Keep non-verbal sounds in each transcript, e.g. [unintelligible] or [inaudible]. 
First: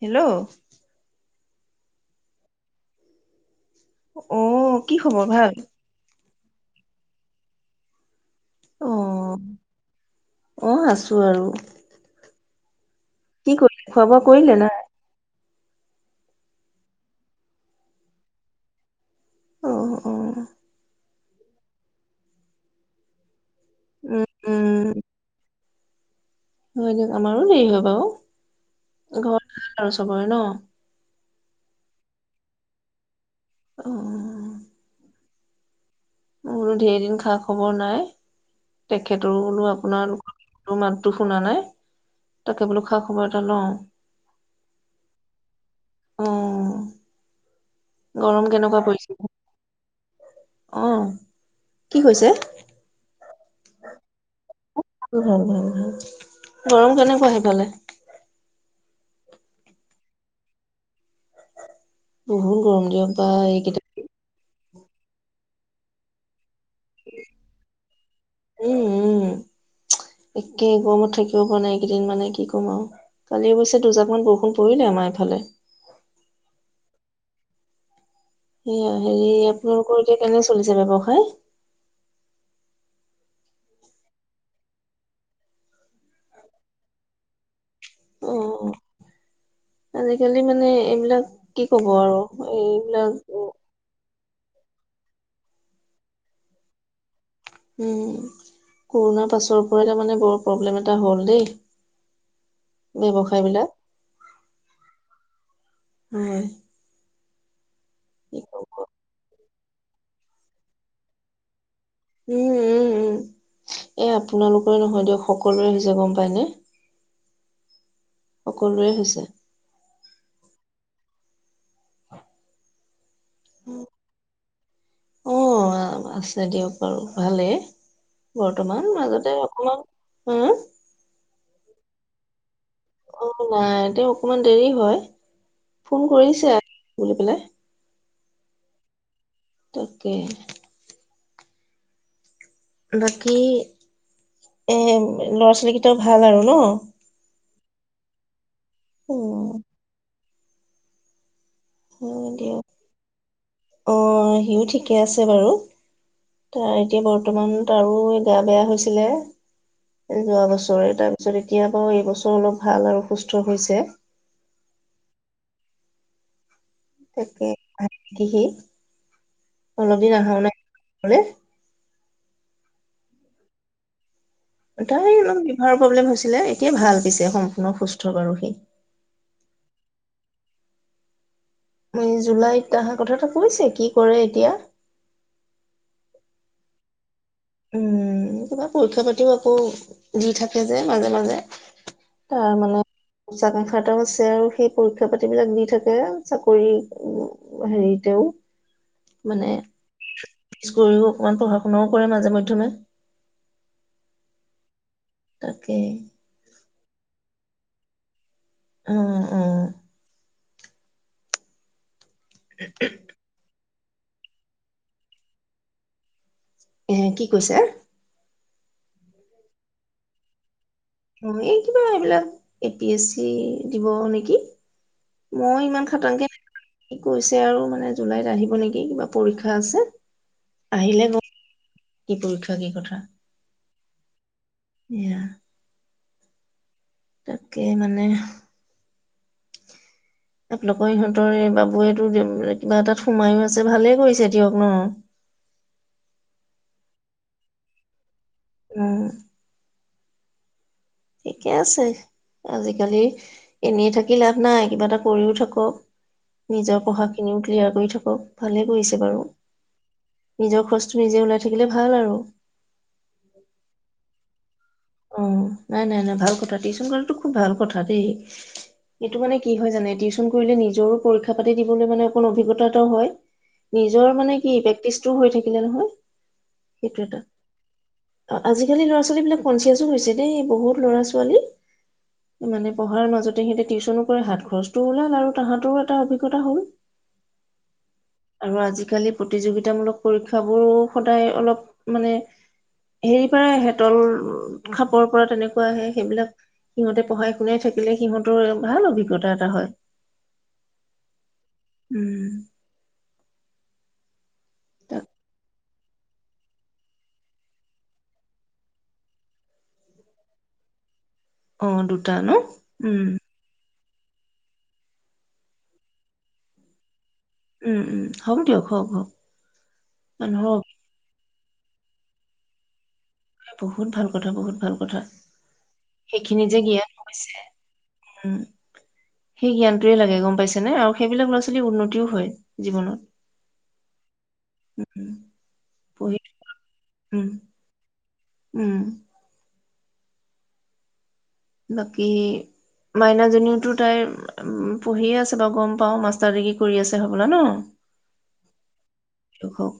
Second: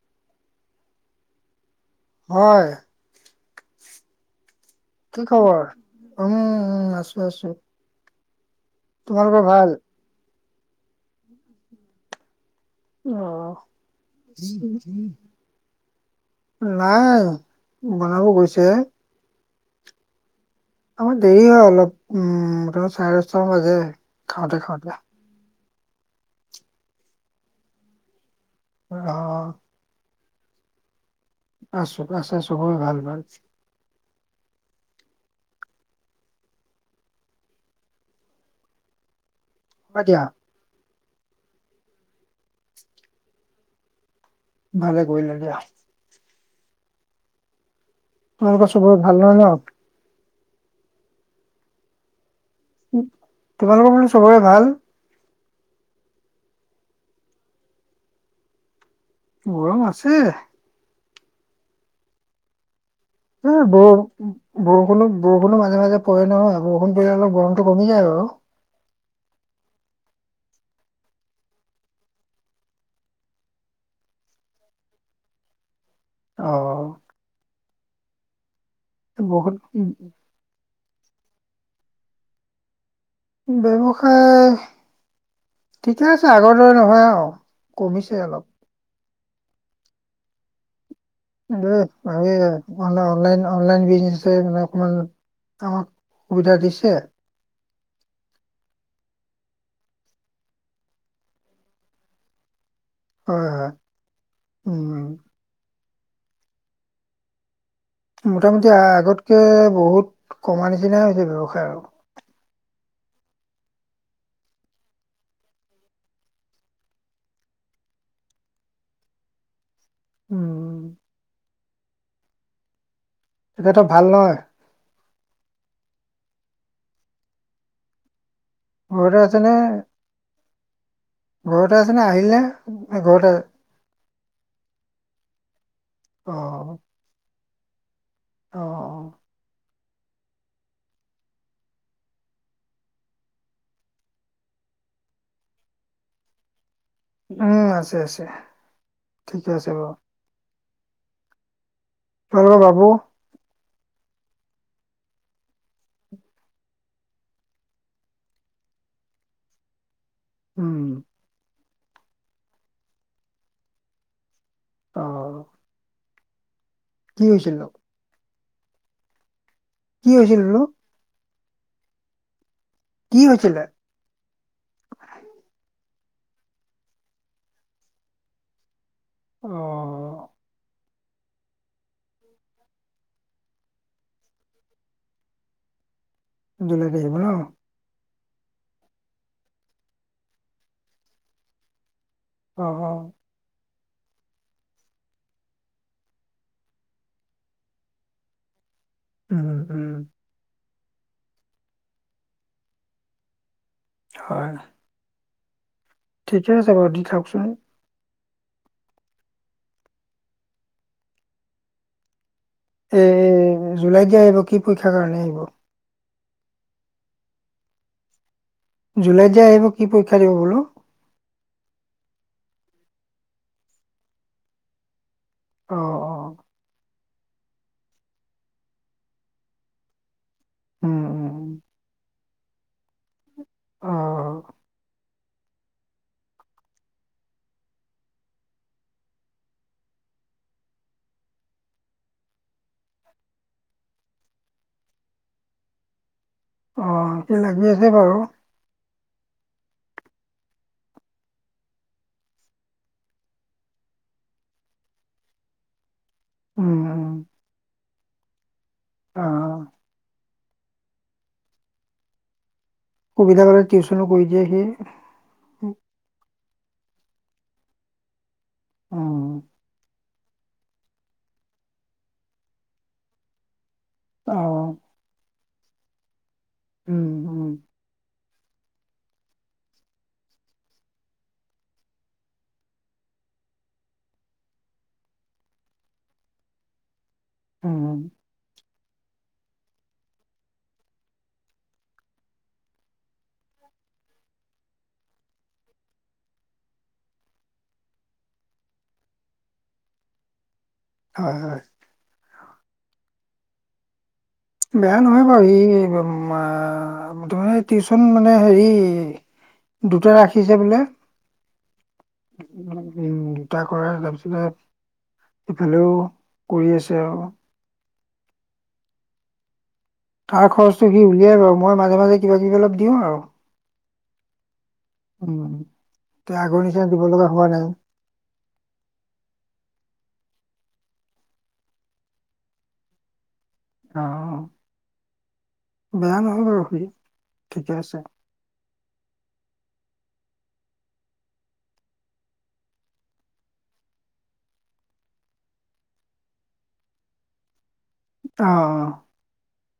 Hello. হয়। অ'। কি খবৰ? উম উ আছো আছো। অ তোমালোকৰ ভাল? অ' আছো আৰু। কি আহ। কৰিলে খোৱা বোৱা কৰিলে না নাই, বনাব গৈছে। অ' অ' আমাৰ দেৰি হয় অলপ উম চাৰে দচটামান বাজে উম খাওঁতে উম খাওঁতে, হয় দিয়ক আমাৰো দেৰি হয়ব অ' অহ হেল্লো। আছু, আছে সবেৰে ভাল ভাল। উম বোলো ধেৰ দিন খা খবৰ নাই, তেখেত লো হয় দিয়া আপোনালোকৰ মাত [unintelligible] তোৰ শুনা নাই, তাকে বোলো খা খবৰ এটা লওঁ। ভালে কৰিলা দিয়া। অ গৰম আপোনালোকৰ কেনেকুৱা চবৰ পৰিছে ভাল নহয় ন? অ', কি কৈছে? তোমালোকৰ বোলো চবৰে ভাল? [unintelligible] গৰম কেনেকুৱা সেফালে? গৰম আছে। বহুত গৰম দিয়ক। বা [unintelligible] এইকেইটা বৰষুণো, বৰষুণো মাজে, মাজে পৰে নহয় বৰষুণ পৰিলে অলপ গৰমটো কমি যায় বাৰু। একেই গৰমত থাকিব পৰা নাই এই কেইদিন মানে, কি ক'ম আৰু কালি অৱশ্যে দুজাক মান বৰষুণ পৰিলে আমাৰ এইফালে। অ'। এইয়া হেৰি বৰষুণ আপোনালোকৰ এতিয়া কেনে চলিছে? ব্যৱসা [unintelligible] ব্যৱসায়, ঠিকে আছে আগৰ দৰে নহয় আৰু। কমিছে অ অলপ। আজিকালি মানে এইবিলাক [unintelligible] কি ক'ব আৰু অনলাইন, এইবিলাক অনলাইন, অনলাইন বিজনেচ মানে অকনমান আমাক সুবিধা দিছে। উম, কৰোণাৰ পাছৰ পৰাই তাৰ মানে বৰ প্ৰব্লেম এটা হ'ল দেই। ব্যৱসায় হয় বিলাক -হয় উম -উম। [unintelligible] কি কব মোটামুটি আগত তাকে বহুত কমা নিচিনাই হৈছে ব্যৱসায় আৰু উম -উম -উম, এই আপোনালোকৰে নহয় দিয়ক সকলোৰে হৈছে গম পায়নে। সকলোৰে হৈছে। উম এতিয়াতো ভাল নহয় অ', আছে দিয়ক বাৰু ভালেই বৰ্তমান ঘৰতে মাজতে আছেনে অকমান, হো ঘৰতে আছেনে, আহিলে নে? ঘৰতে অ', নাই তেওঁ অকমান দেৰি হয়, ফোন কৰিছে বুলি পেলাই। অঁ, অঁ। তাকে। বাকী এ ল'ৰা ছোৱালী কেইটা ভাল আৰু ন? উম, আছে আছে। অ ঠিকে আছে বাৰু। হয় দিয়ক আপোনালোকৰ বাবু? অ' সিওঁ ঠিকে আছে বাৰু, তাৰ এতিয়া বৰ্তমান আৰু গা বেয়া হৈছিলে যোৱা উম বছৰে, তাৰ পিছত এতিয়া বাৰু এইবছৰ অলপ ভাল আৰু সুস্থ হৈছে। অঁ। তাকে, কিহে? অলপ কি দিন হৈছিল আহায়ে নাই বোলো কি হৈছিলে? তাই সেই এলপ লীভাৰ প্ৰব্লেম হৈছিলে, এতিয়া ভাল পাইছে, সম্পূৰ্ণ সুস্থ বাৰু সি। অ'। উম জুলাইত অহাৰ কথাটো কৈছে কি কৰে এতিয়া। জুলাইত আহিব ন? উম। কিবা পৰীক্ষা পাতিও আকৌ দি থাকে যে মাজে মাজে। তাৰ অ' মানে অ' সচাকে টাতো আছে আৰু সেই পৰীক্ষা পাতিবিলাক দি থাকে চাকৰি হেৰিতেও। উম উম। চাকৰিও, অকমান পঢ়া শুনাও কৰে মাজে মাজে। জুলাইত হয়। তাকেই। ঠিকে আছে বাৰু দি থাওকচোন। উম উম। এই জুলাইত যে আহিব কি পৰীক্ষাৰ কাৰণে আহিব? এ কি কৈছা? জুলাইত যে আহিব, কি পৰীক্ষা দিব বোলো? অ' এই কিবা এইবিলাক, এ পি এছ চি দিব নেকি। মই অ' ইমান অ' খতাংকে কি কৈছে আৰু মানে জুলাইত আহিব নেকি কিবা পৰীক্ষা আছে। উম, আহিলে গ উম, কি পৰীক্ষা কি কথা। অ'। এয়া তাকে মানে, আপলোকৰ ইিহঁতৰ এই বাবুতো কিবা এটাত সোমায়ো আছে ভালেই কৰিছে দিয়ক ন। অ' সি লাগি আছে বাৰু। উ। ঠিকে আছে। আজিকালি এনেই থাকি লাভ নাই কিবা এটা কৰিও থাকক। উম, নিজৰ উম, পঢ়া খিনিও ক্লিয়াৰ কৰি থ অ'। ভালেই পৰিছে বাৰু। অ' নিজৰ খৰচটো নিজে ওলাই থাকিলে ভাল আৰু। সুবিধা পালে টিউশনও কৰি দিয়ে সি অ', নাই নাই-নাই ভাল কথা, টিউশচন কৰাটো খুব ভাল কথা দেই। এইটো উম, মানে কি হয় জানে টিউ কৰিলে নিজৰো পৰীক্ষা পাতি দিবলৈ মানে অকণ অভিজ্ঞতা এটাও হয়। নিজৰ মানে কি অ' প্ৰেক্টিছটো হৈ থাক [unintelligible] সেইটো উম, এটা। উম, অ', আজিকালি ল'ৰা ছোৱালী বিলাক কনচিয়াছো হৈছে দেই বহুত ল'ৰা ছোৱালী মানে পঢ়াৰ মাজতে সিহঁতে টিউচনো কৰে হাত খৰচটোও ওলাল আৰু তাহাঁতৰো এটা অভিজ্ঞতা হ'ল। উম। আৰু আজিকালি প্ৰতিযোগিতামূলক পৰীক্ষাবোৰো সদায় অলপ মানে হেৰি পাৰে হেতল খাপৰ পৰা তেনেকুৱা আহে, সেইবিলাক সিহঁতে পঢ়াই শুনাই থাকিলে সিহঁতৰ ভাল অভিজ্ঞতা এটা হয়। হয়- হয়। উম, বেয়া তাক নহয় বাৰু সি [unintelligible] টিউচন মানে হেৰি দুটা ৰাখিছে বোলে। অ' দু উম, তা কৰে তাৰপিছতে ইফালেও কৰি আছে আৰু। উম- উম হ'ব দিয়ক, হওক- হওক। তাৰ মানুহৰ অভিনয় খৰচটো সি উলিয়াই লয়, মই মাজে- মাজে কিবা কিবি অলপ দিওঁ আৰু। [inaudible] বহুত ভাল কথা বহু ভাল কথা, উম, তে সেইখিনি যে আগৰ নিচিনা জ্ঞান দিব লগা হৈছে, হোৱা নাই উম, সেই জ্ঞানটোৱে লাগে গম পাইছে নে আৰু সেইবিলাক ল'ৰা ছোৱালীৰ উন্নতিও হয় জীৱনত। অ', উম- উম। বেয়া পঢ়ি নহয় বাৰু সি, ঠিকেই আছে। উম। বাকী মাইনাজনীউতো তাইৰ পঢ়িয়ে আছে বাৰু গম পাও, মাষ্টাৰ ডিগ্ৰী কৰি আছে হ'বলা ন। অ'। [unintelligible] হওক হওক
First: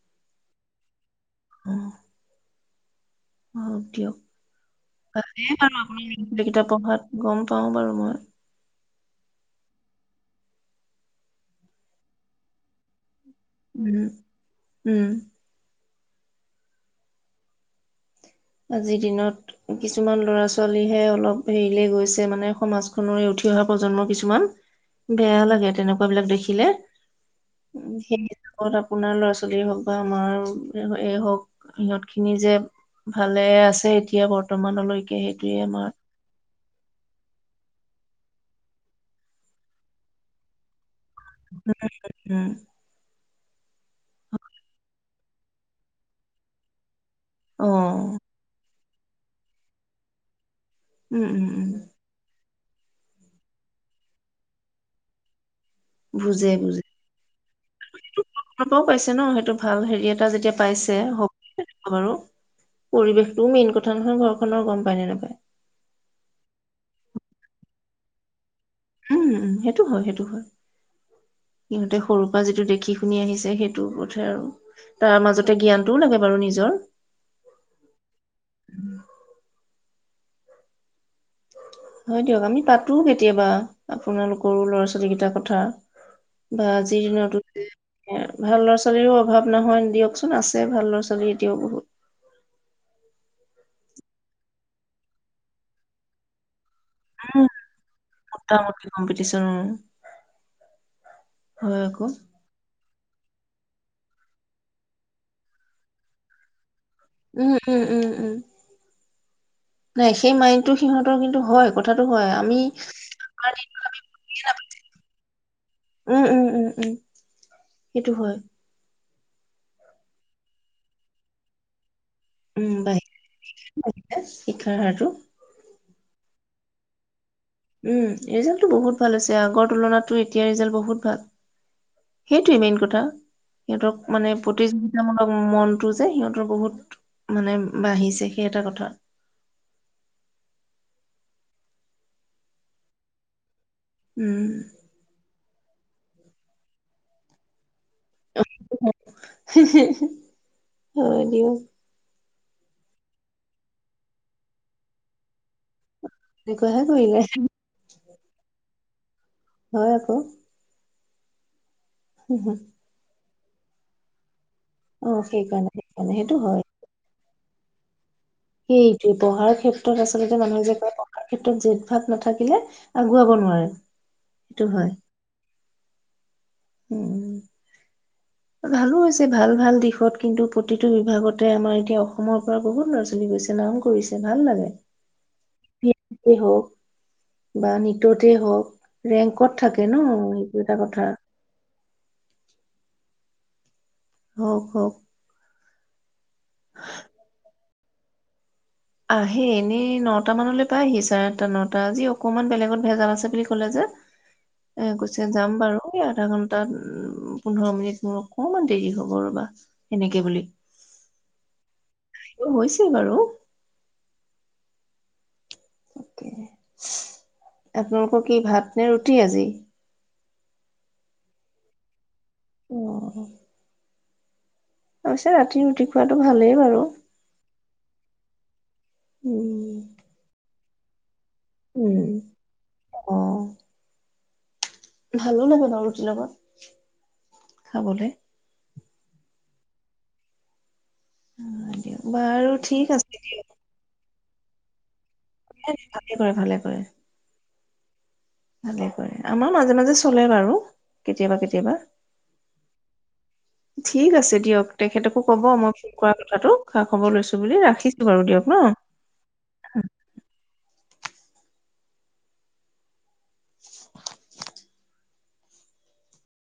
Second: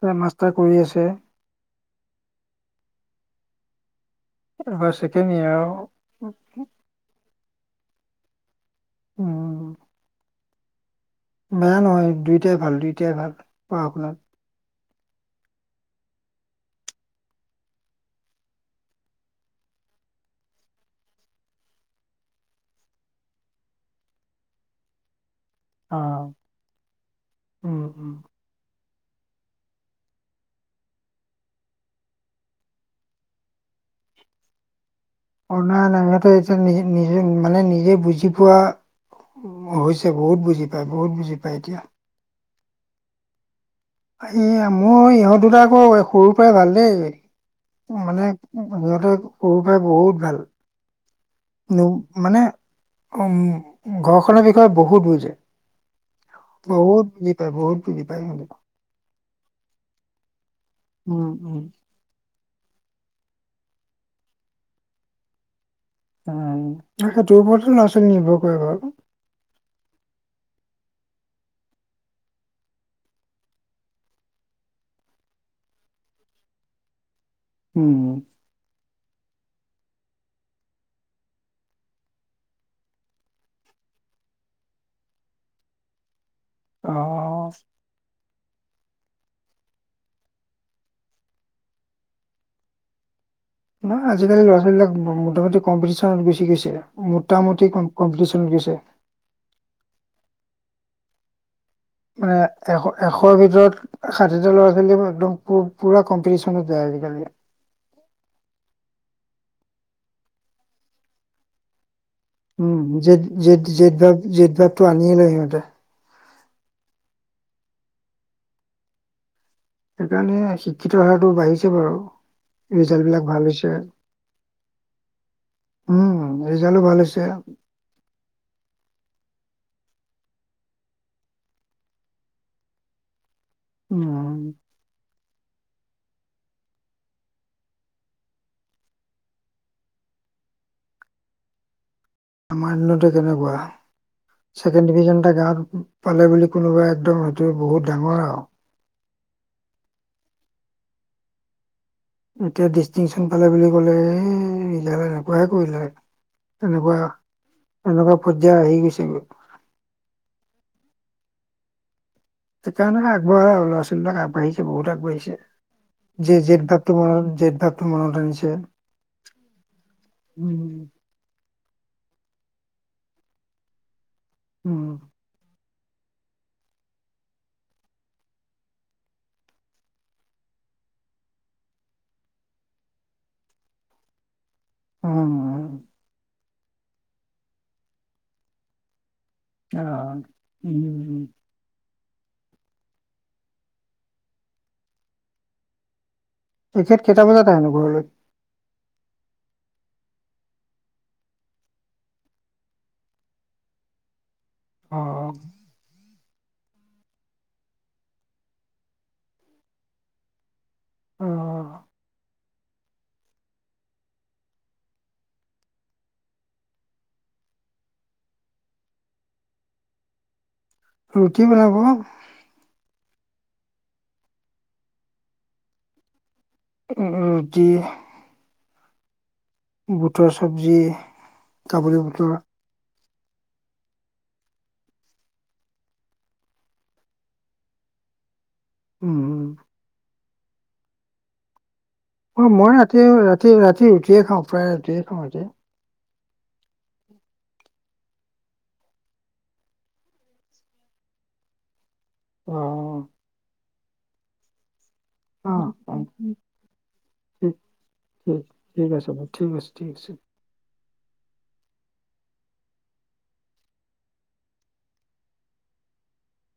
হয়, কৰি আছে। উম্। অ', দিয়ক। এবাৰ ছেকেণ্ড ইয়েৰ আৰু। [unintelligible] পঢ়াত গম পাওঁ বাৰু মই। উম। বেয়া নহয়, দুইটাই ভাল দুইটাই ভাল। উম পঢ়া-শুনাত। উম। আজিৰ দিনত কিছুমান ল'ৰা ছোৱালীহে অলপ হেৰিলে গৈছে মানে সমাজখনৰে উঠি অহা প্ৰজন্ম কিছুমান, বেয়া লাগে অ', তেনেকুৱা বিলাক দেখিলে, উম, উম। সেই। [unintelligible] আপোনাৰ ল'ৰা ছোৱালী হওক বা আমাৰ এই হওক সিহঁত খিনি যে ভালেই আছে এতিয়া বৰ্তমানলৈকে। সেইটোৱে অ' নাই আমাৰ নাই, সিহঁতে এতিয়া নি নিজে মানে নিজে বুজি বুজি পোৱা হৈছে, বহুত বুজি পায়। বহুত বুজি পায়, এতিয়া। উম। এইয়া মই ইহঁত দুটা আকৌ সৰুৰ পৰাই ভাল দেই। অ', মানে উম সিহঁতে সৰুৰ পৰাই বহুত ভাল। উম, উম, উম, মানে উম, ঘৰখনৰ বিষয়ে বহুত বুজে। বুজে বুজে বহুত বুজি পায়, বহুত বুজি পায় উম। টো ভাল হেৰি এটা যেতিয়া পাইছে। উম হব উম। [unintelligible] বাৰু। পৰিৱেশটোও মেইন কথা নহয় ঘৰখনৰ। গম পায় নে নাপায়? উম, না, সেইটোৰ ওপৰতো লৰা-ছোৱালী নিৰ্ভৰ কৰে ঘৰত। উম, উম, সেইটো হয় সেইটো হয়। সিহঁতে সৰুৰ পৰা যিটো দেখি শুনি আহিছে সেইটোৰ পথে আৰু, তাৰ মাজতে জ্ঞানটোও লাগে বাৰু নিজৰ। উম। হয় দিয়ক। আমি পাতো কেতিয়াবা, আপোনালোকৰো ল'ৰা ছোৱালী কেইটাৰ কথা। আজিৰ অ' দিনটোত যে [unintelligible] ভাল ল'ৰা ছোৱালীৰো অভাৱ নহয় দিয়কচোন। আছে ভাল ল'ৰা ছোৱালী এতিয়াও বহুত। নহ আজিকালি ল'ৰা ছোৱালীবিলাক ম মোটামোটি কম্পিটিচনত গুচি গৈছে। উম মোটামোটি কম কম্পিটিচনত গৈছে। মোটামুটি কম্পিটিচন উম। হয় আকৌ। মানে এশ এশৰ ভিতৰত ষাঠিটা ল'ৰা ছোৱালী একদম পুৰা কম্পিটিশনত যায়। আজিকালি। উম উম উম। উম। নাই সেই মাইন্ডটো সিহঁতৰ কিন্তু হয় ক উম জে জেদ জেদ ভাৱ জেদ ভাৱটো আনিয়ে লয় সিহঁতে। উম উম উম উম, সেইটো হয়। সেইকাৰণে আ শিক্ষিতৰ হাৰটো বাঢ়িছে বাৰু। উম ৰিজাল্ট বাঢ়িলে বিলাক ভাল হৈছে। উম, শিক্ষাৰ হাৰটো। ৰিজাল্টো ভাল হৈছে। উম ৰিজাল্টটো বহুত ভাল হৈছে, আগৰ তুলনাততো এতিয়া ৰিজাল্ট বহুত ভাল, সেইটোৱে মেইন কথা। সিহঁতক মানে উম, প্ৰতিযোগিতামূলক উম মনতটো যে, সিহঁতৰ বহুত মানে বাঢ়িছে, সেই এটা কথা। আমাৰ দিনতে কেনেকুৱা উম। ছেকেণ্ড ডিভিজন এটা গাঁও পালে বুলি কোনোবা একদম এইটোৱে বহুত ডাঙৰ আৰু। হয় দিয়ক। এতিয়া ডিষ্টিংচন পালে বুলি ক'লে, এ ৰিজাল্ট এনেকুৱাহে কৰিলে। এনেকুৱাহে তেনেকুৱা কৰিলে এনেকুৱা পৰ্যায় আহি গৈছে। তেওঁলোক হয় আকৌ। [unintelligible] [unintelligible] ল'ৰা ছোৱালী বিলাক আগবাঢ়ি বহুত অ আগবঢ়িছে। সেইকাৰণে সেইকাৰণে সেইটো যে হয় যেদ ভাবটো মনত জেদভাৱ টো মনত আনিছে। সেইটোৱে, পঢ়াৰ ক্ষেত্ৰত আচলতে মানুহে উম, যে কয়, পঢ়াৰ ক্ষেত্ৰত যে ভাৱ নাথাকিলে, আগুৱাব নোৱাৰি। উম। উম, ভালো হৈছে ভাল ভাল দিশত কিন্তু প্ৰতিটো বিভাগতে আমাৰ এতিয়া অসমৰ পৰা বহুত ল'ৰা ছোৱালী গৈছে, নাম কৰিছে, ভাল লাগে। উম উম। ই হওক, বা নিততে হওক। ৰেংকত থাকে ন? অ', এইটো এটা কথা। উম, হওক হওক। তেখেত কেইটা বজাত আহেনো ঘৰলৈ? আহে, এনেই নটা মানলৈ পায়হি, চাৰে আঠটা নটা, আজি অকমান বেলেগত ভেজাল আছে বুলি কলে যে। এ গুছে অ', যাম বাৰু এয়া। আধা ঘন্টাত পোন্ধৰ মিনিট মোৰ অকণমান দেৰি হ'ব ৰ'বা এনেকে বুলি। অ'। আহিব হৈছে বাৰু। আপোনালোকৰ কি, ভাত নে ৰুটি আজি? ৰুটি বনাব। অ'। অবশ্য ৰাতি ৰুটি খোৱাতটো উম ৰুটি বুটৰ চব্জি। যি কাবুলি উম। বটুৰ। অ'। ভালো লাগে বাৰু ৰুটিৰ লগত খাবলৈ। উম। [inaudible] অ' মই ঠিক ৰাতি আছে দিয়ক। ৰাতি ৰাতি ৰুটিয়ে খাও প্ৰায় ৰুটিয়ে খাও। [inaudible] কৰে ভালে কৰে। ভালে কৰে, আমাৰ মাজে মাজে চলে বাৰু, কেতিয়াবা কেতিয়াবা। অহ। ঠিক আছে দিয়ক। তেখেতকো ক'ব অ', মই ফোন অ', কৰা কথাটো, খা খবৰ লৈছো বুলি, ঠিক ৰাখিছো বাৰু ঠিক দিয়ক ঠিক আছে বাৰু ঠিক আছে ন। ঠিক আছে।